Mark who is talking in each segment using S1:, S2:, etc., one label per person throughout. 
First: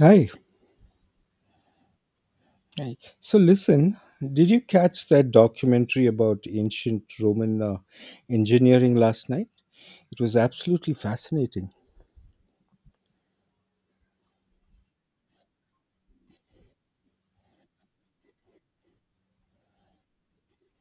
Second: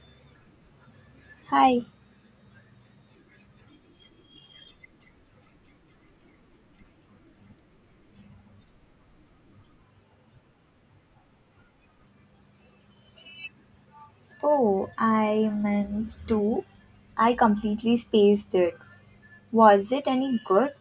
S1: Hi.
S2: Hi.
S1: Hi. So, listen, did you catch that documentary about ancient Roman engineering last night? It was absolutely fascinating.
S2: Oh, I meant to. I completely spaced it. Was it any good?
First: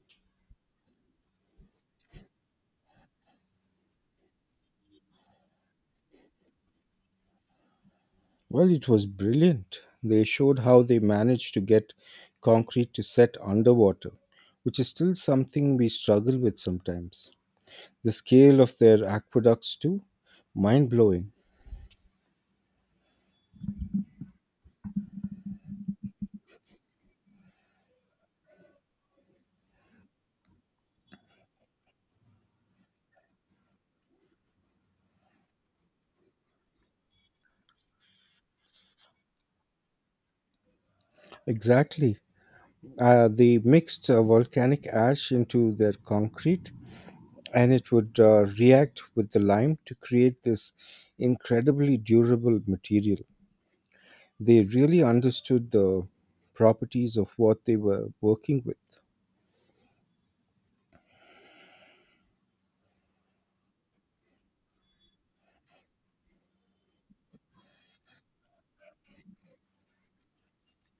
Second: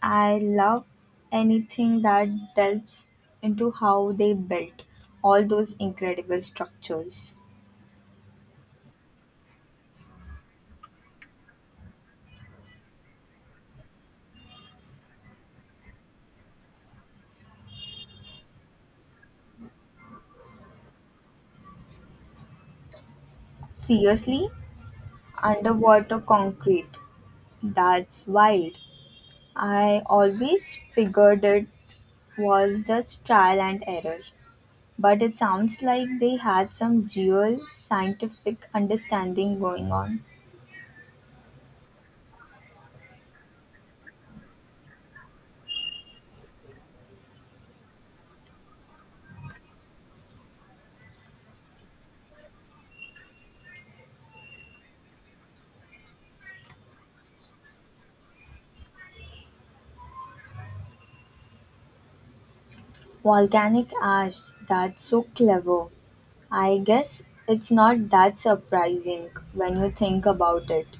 S2: I love anything that delves into how they built all those incredible structures.
S1: Well, it was brilliant. They showed how they managed to get concrete to set underwater, which is still something we struggle with sometimes. The scale of their aqueducts, too, mind blowing.
S2: Seriously? Underwater concrete. That's wild. I always figured it was just trial and error. But it sounds like they had some real scientific understanding going on.
S1: Exactly. They mixed volcanic ash into their concrete and it would react with the lime to create this incredibly durable material. They really understood the properties of what they were working with,
S2: Volcanic ash, that's so clever. I guess it's not that surprising when you think about it,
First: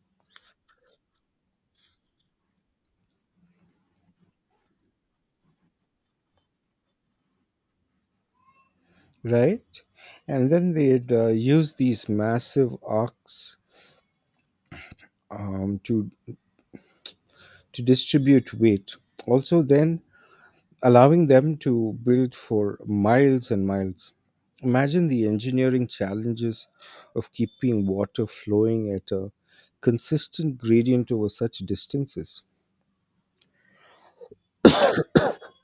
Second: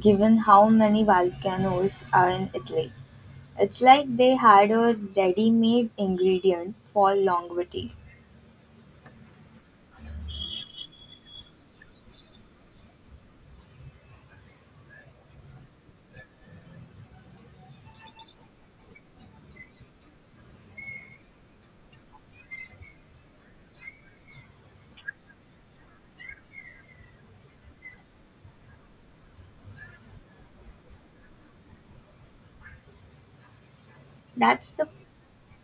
S2: given how many volcanoes are in Italy. It's like they had a ready made ingredient for longevity.
S1: right? And then they'd use these massive arcs um, to to distribute weight. Also, then allowing them to build for miles and miles. Imagine the engineering challenges of keeping water flowing at a consistent gradient over such distances.
S2: That's the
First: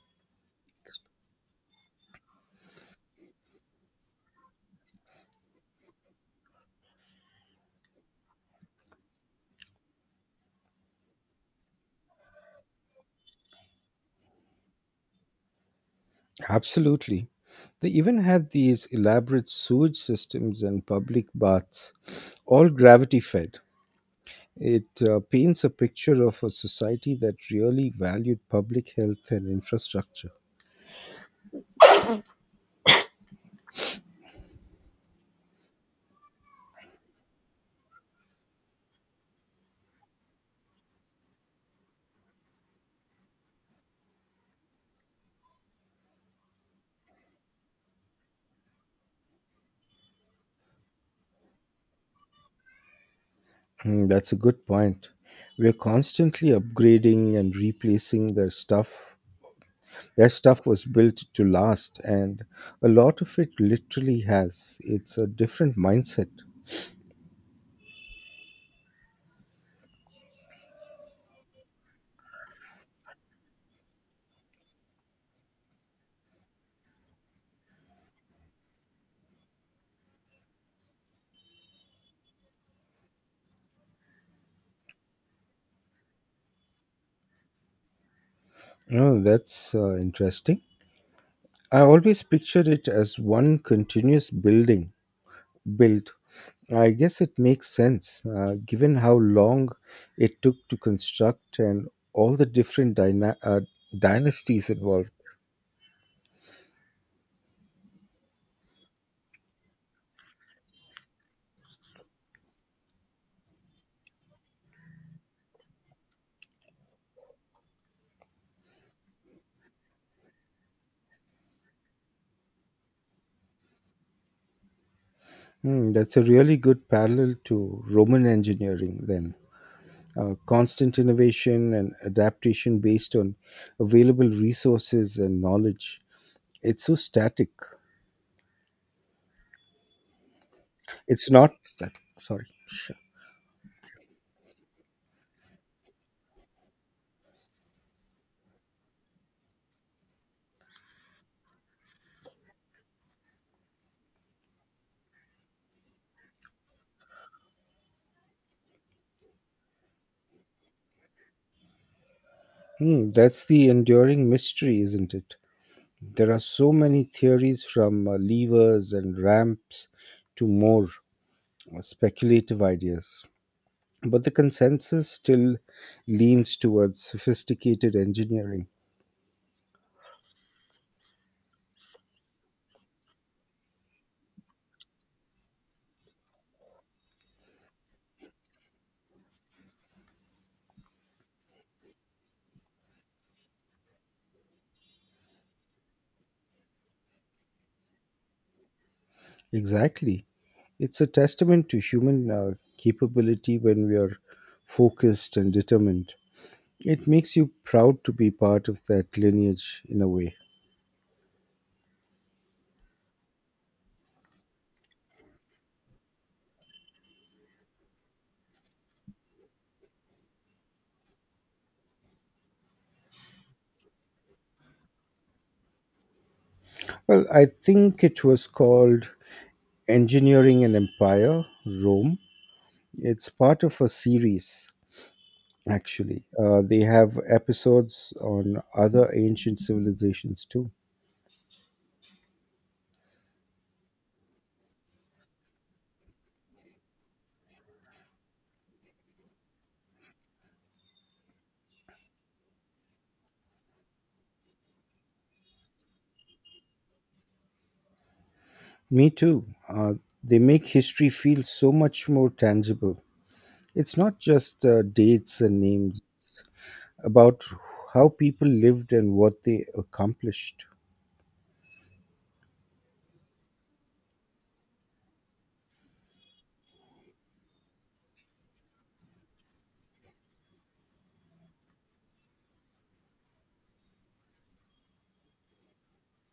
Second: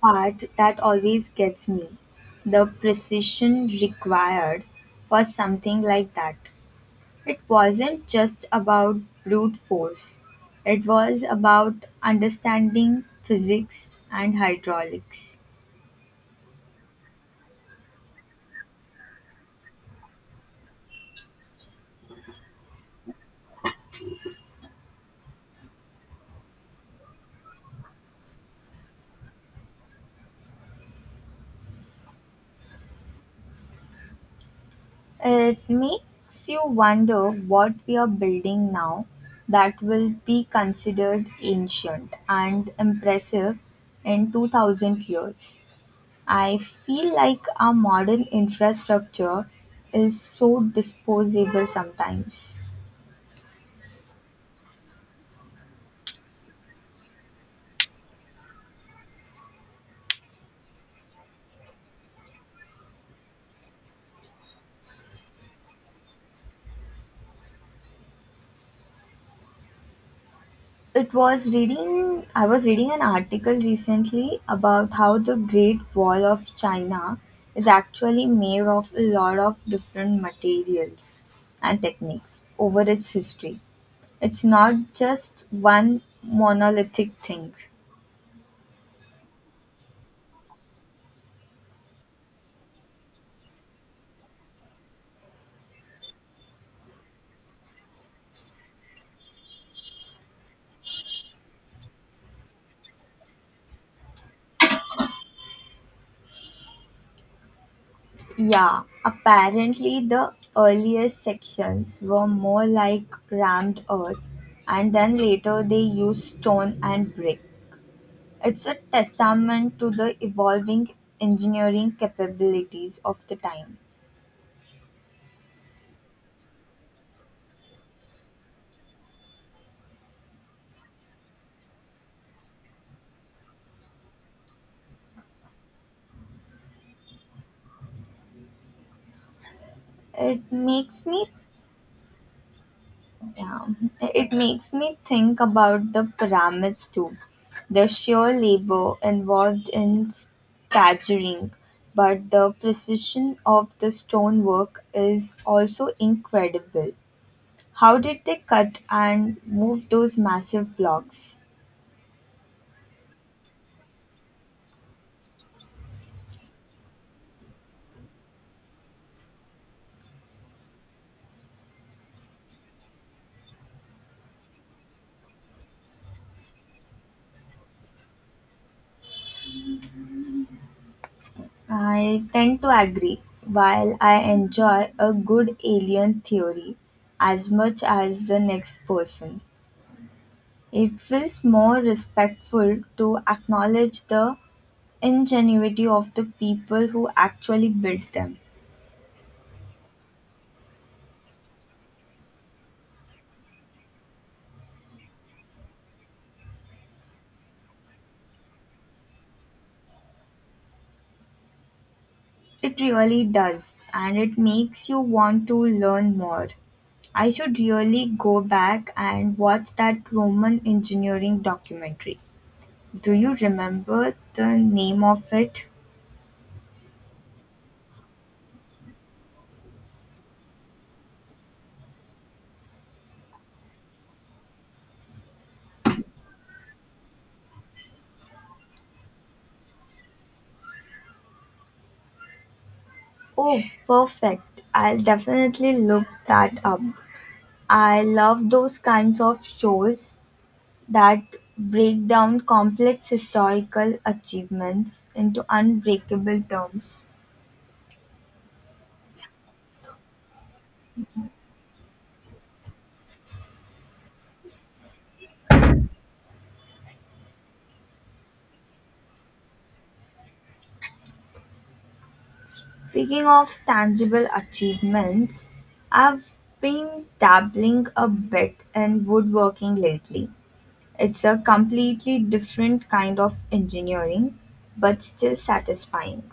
S2: part that always gets me the precision required for something like that. It wasn't just about brute force, it was about understanding physics and hydraulics.
S1: Absolutely. They even had these elaborate sewage systems and public baths, all gravity fed. It paints a picture of a society that really valued public health and infrastructure.
S2: It makes you wonder what we are building now that will be considered ancient and impressive in 2000 years. I feel like our modern infrastructure is so disposable sometimes.
S1: Mm, that's a good point. We're constantly upgrading and replacing their stuff. Their stuff was built to last, and a lot of it literally has. It's a different mindset.
S2: It was reading I was reading an article recently about how the Great Wall of China is actually made of a lot of different materials and techniques over its history. It's not just one monolithic thing.
S1: Oh, that's interesting. I always pictured it as one continuous build. I guess it makes sense, given how long it took to construct and all the different dynasties involved.
S2: Yeah, apparently the earliest sections were more like rammed earth and then later they used stone and brick. It's a testament to the evolving engineering capabilities of the time.
S1: Hmm, that's a really good parallel to Roman engineering, then. Constant innovation and adaptation based on available resources and knowledge. It's so static.
S2: It makes me
S1: It's not static, sorry.
S2: yeah, it makes me think about the pyramids too. The sheer labor involved in staggering, but the precision of the stonework is also incredible. How did they cut and move those massive blocks?
S1: Hmm, that's the enduring mystery, isn't it? There are so many theories from levers and ramps to more speculative ideas. But the consensus still leans towards sophisticated engineering.
S2: I tend to agree. While I enjoy a good alien theory as much as the next person, it feels more respectful to acknowledge the ingenuity of the people who actually built them.
S1: Exactly. It's a testament to human capability when we are focused and determined. It makes you proud to be part of that lineage in a way.
S2: It really does, and it makes you want to learn more. I should really go back and watch that Roman engineering documentary. Do you remember the name of it?
S1: Well, I think it was called Engineering an Empire, Rome. It's part of a series, actually. They have episodes on other ancient civilizations too.
S2: Oh, perfect. I'll definitely look that up. I love those kinds of shows that break down complex historical achievements into unbreakable terms.
S1: Me too. They make history feel so much more tangible. It's not just dates and names about how people lived and what they accomplished.
S2: Speaking of tangible achievements, I've been dabbling a bit in woodworking lately. It's a completely different kind of engineering, but still satisfying.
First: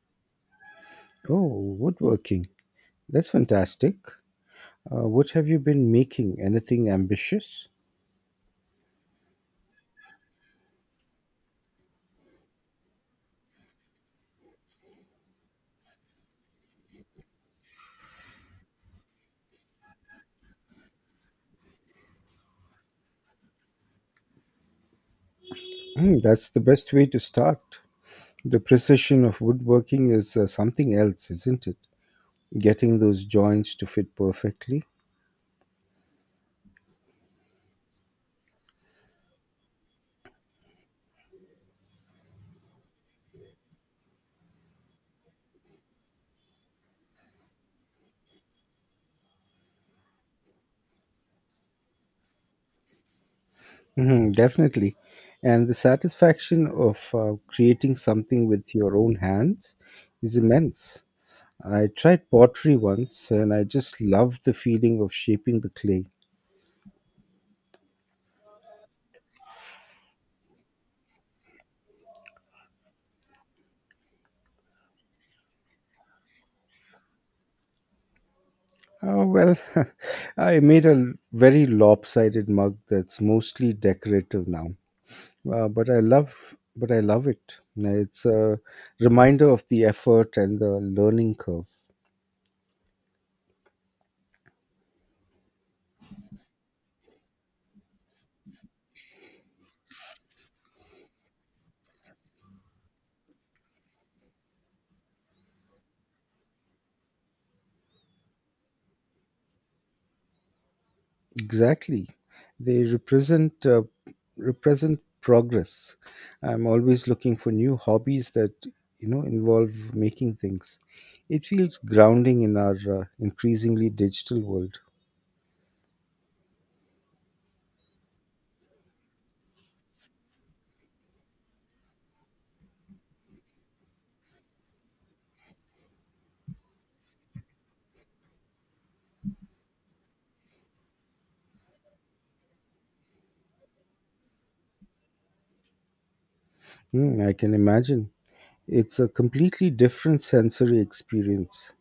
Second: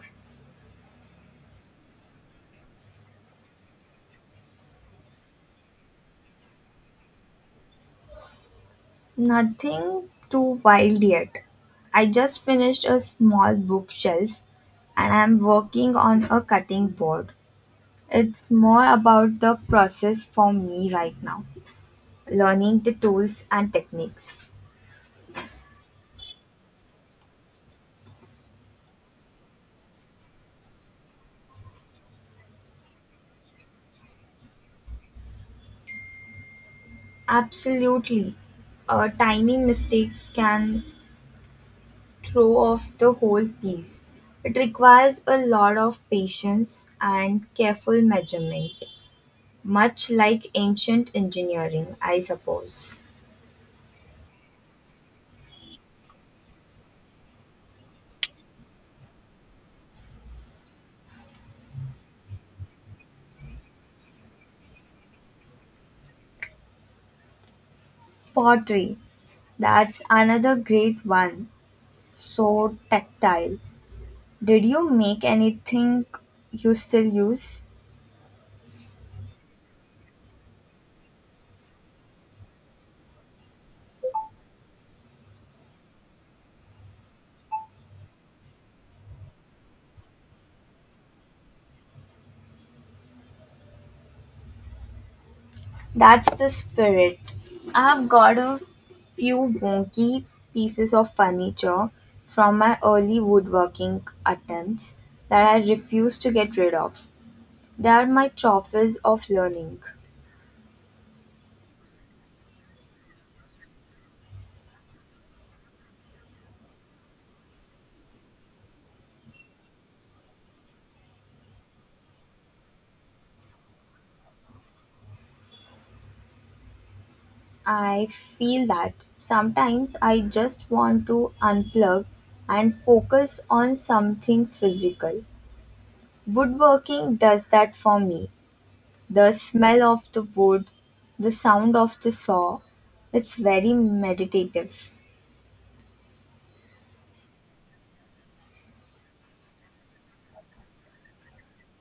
S1: Oh, woodworking. That's fantastic. What have you been making? Anything ambitious?
S2: Nothing too wild yet. I just finished a small bookshelf and I'm working on a cutting board. It's more about the process for me right now, learning the tools and techniques.
S1: Hmm, that's the best way to start. The precision of woodworking is something else, isn't it? Getting those joints to fit perfectly.
S2: Absolutely. Tiny mistakes can throw off the whole piece. It requires a lot of patience and careful measurement, much like ancient engineering, I suppose.
S1: Hmm, definitely. And the satisfaction of creating something with your own hands is immense. I tried pottery once and I just loved the feeling of shaping the clay.
S2: Pottery. That's another great one. So tactile. Did you make anything you still use?
S1: Oh, well, I made a very lopsided mug that's mostly decorative now. But I love it. It's a reminder of the effort and the learning curve.
S2: That's the spirit. I've got a few wonky pieces of furniture from my early woodworking attempts that I refuse to get rid of. They are my trophies of learning.
S1: Exactly. They represent progress. I'm always looking for new hobbies that involve making things. It feels grounding in our increasingly digital world.
S2: I feel that sometimes I just want to unplug and focus on something physical. Woodworking does that for me. The smell of the wood, the sound of the saw, it's very meditative.
S1: Hmm, I can imagine. It's a completely different sensory experience.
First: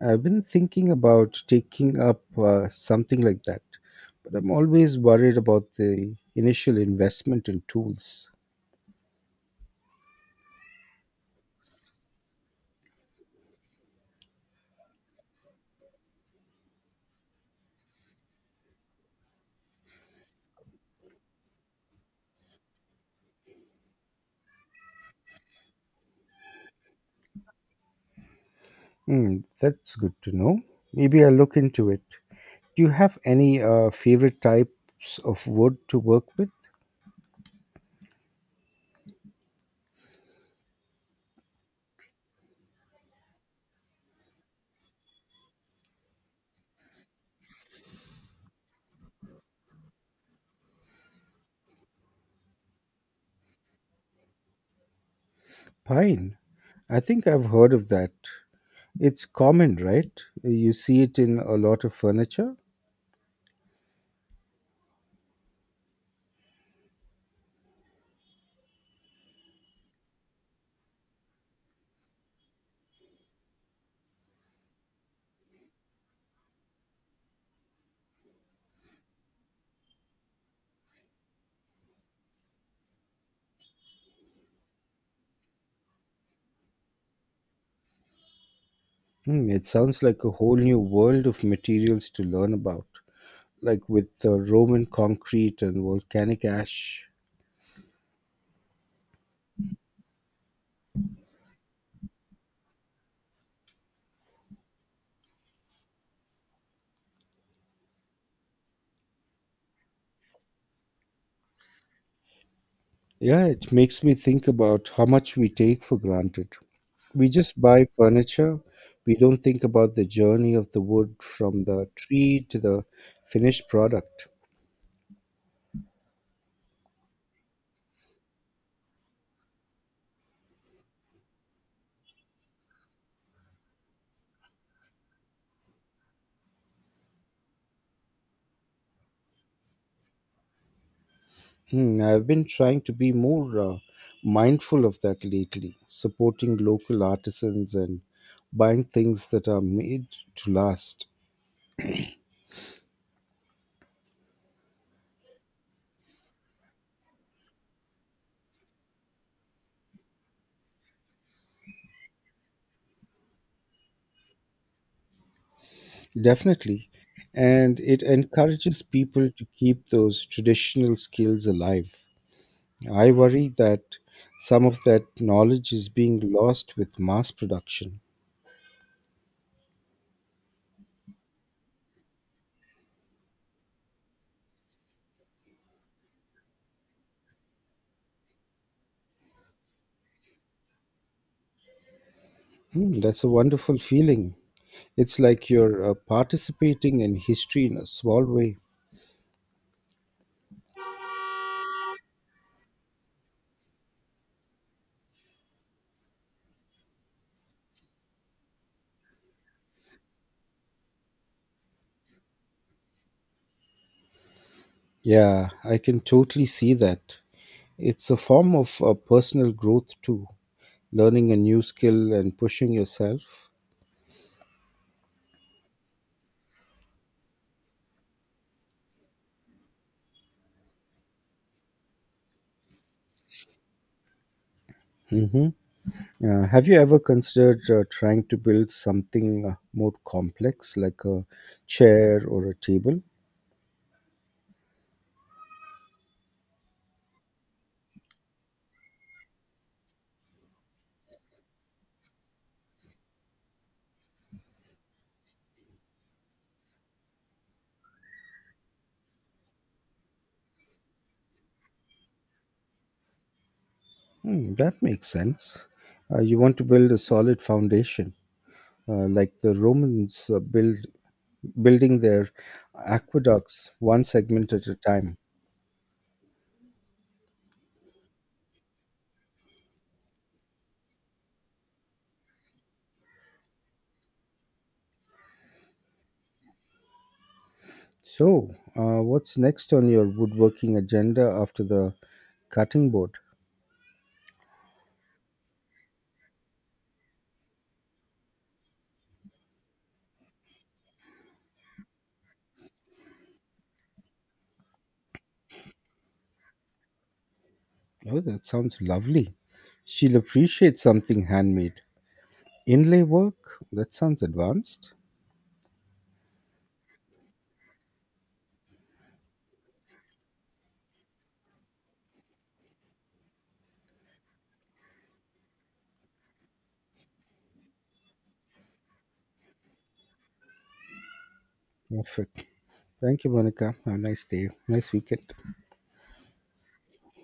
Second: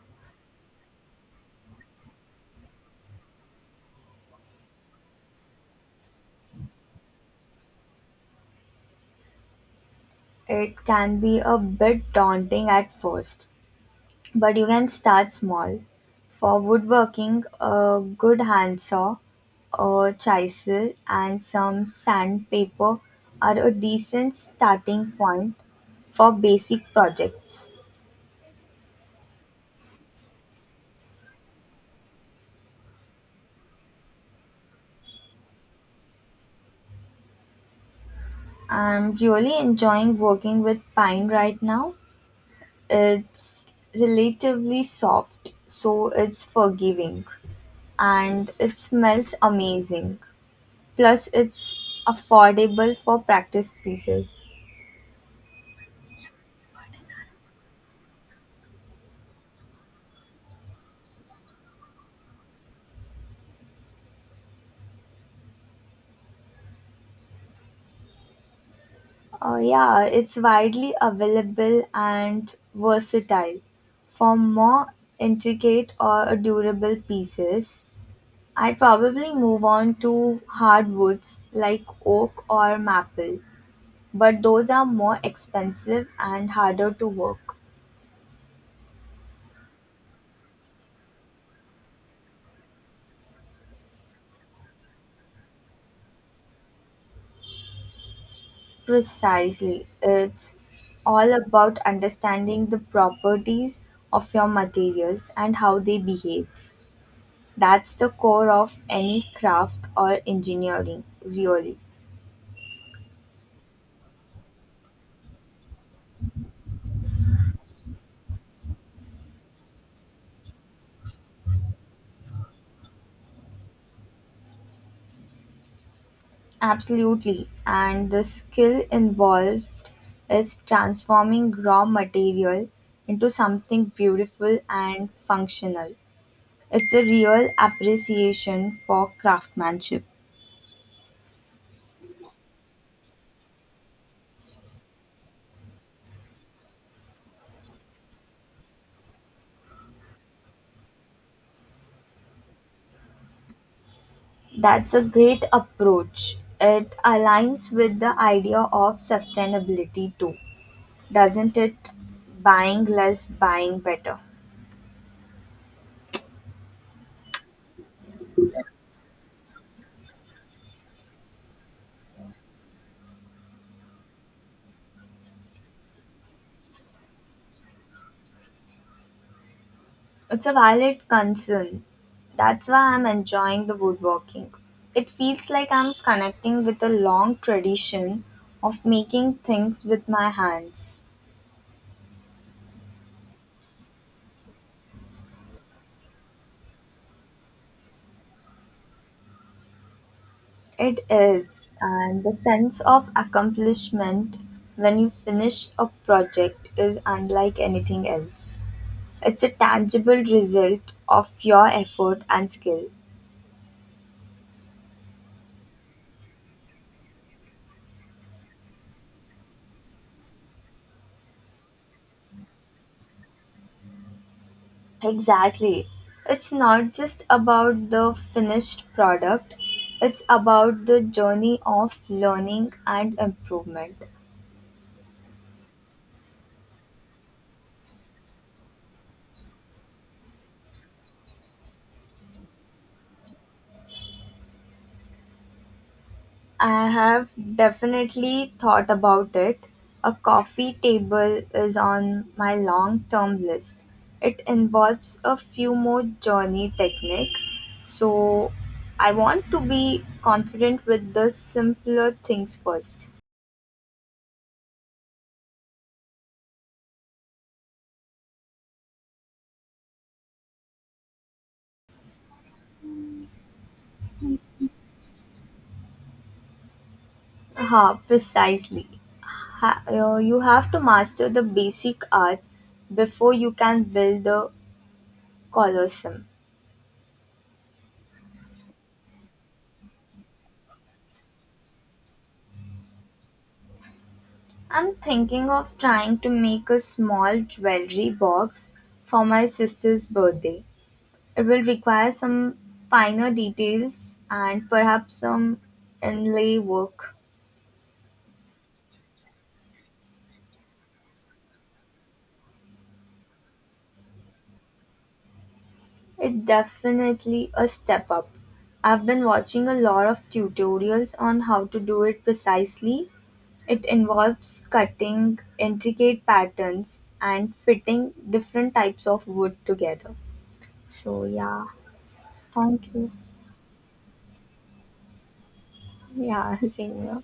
S1: I've been thinking about taking up something like that, but I'm always worried about the initial investment in tools.
S2: It can be a bit daunting at first, but you can start small. For woodworking, a good handsaw, a chisel, and some sandpaper are a decent starting point for basic projects.
S1: Hmm, that's good to know. Maybe I'll look into it. Do you have any favorite types of wood to work with?
S2: I'm really enjoying working with Pine right now. It's relatively soft, so it's forgiving. And it smells amazing. Plus, it's affordable for practice pieces.
S1: Pine. I think I've heard of that. It's common, right? You see it in a lot of furniture.
S2: Yeah, it's widely available and versatile. For more intricate or durable pieces, I'd probably move on to hardwoods like oak or maple, but those are more expensive and harder to work.
S1: Hmm, it sounds like a whole new world of materials to learn about, like with Roman concrete and volcanic ash.
S2: Precisely. It's all about understanding the properties of your materials and how they behave. That's the core of any craft or engineering, really.
S1: Yeah, it makes me think about how much we take for granted. We just buy furniture. We don't think about the journey of the wood from the tree to the finished product.
S2: Absolutely. And the skill involved is transforming raw material into something beautiful and functional. It's a real appreciation for craftsmanship.
S1: Hmm, I've been trying to be more mindful of that lately, supporting local artisans and buying things that are made to last.
S2: That's a great approach. It aligns with the idea of sustainability too, doesn't it? Buying less, buying better.
S1: Definitely. And it encourages people to keep those traditional skills alive. I worry that some of that knowledge is being lost with mass production.
S2: It's a valid concern. That's why I'm enjoying the woodworking. It feels like I'm connecting with a long tradition of making things with my hands.
S1: Mm, that's a wonderful feeling. It's like you're participating in history in a small way.
S2: It is, and the sense of accomplishment when you finish a project is unlike anything else. It's a tangible result of your effort and skill.
S1: Yeah, I can totally see that. It's a form of personal growth too, learning a new skill and pushing yourself.
S2: Exactly. It's not just about the finished product, it's about the journey of learning and improvement.
S1: hmm have you ever considered trying to build something more complex, like a chair or a table?
S2: I have definitely thought about it. A coffee table is on my long term list. It involves a few more journey technique. So I want to be confident with the simpler things first.
S1: Hmm, that makes sense. You want to build a solid foundation, like the Romans built building their aqueducts one segment at a time.
S2: Ha! Precisely. You have to master the basic art before you can build the colosseum.
S1: So, what's next on your woodworking agenda after the cutting board?
S2: I'm thinking of trying to make a small jewelry box for my sister's birthday. It will require some finer details and perhaps some inlay work.
S1: Oh, that sounds lovely. She'll appreciate something handmade. Inlay work? That sounds advanced.
S2: It's definitely a step up. I've been watching a lot of tutorials on how to do it precisely. It involves cutting intricate patterns and fitting different types of wood together. So, yeah,
S1: Perfect.
S2: thank you.
S1: Thank you, Monica. Have a nice day. Nice weekend.
S2: Yeah, same here.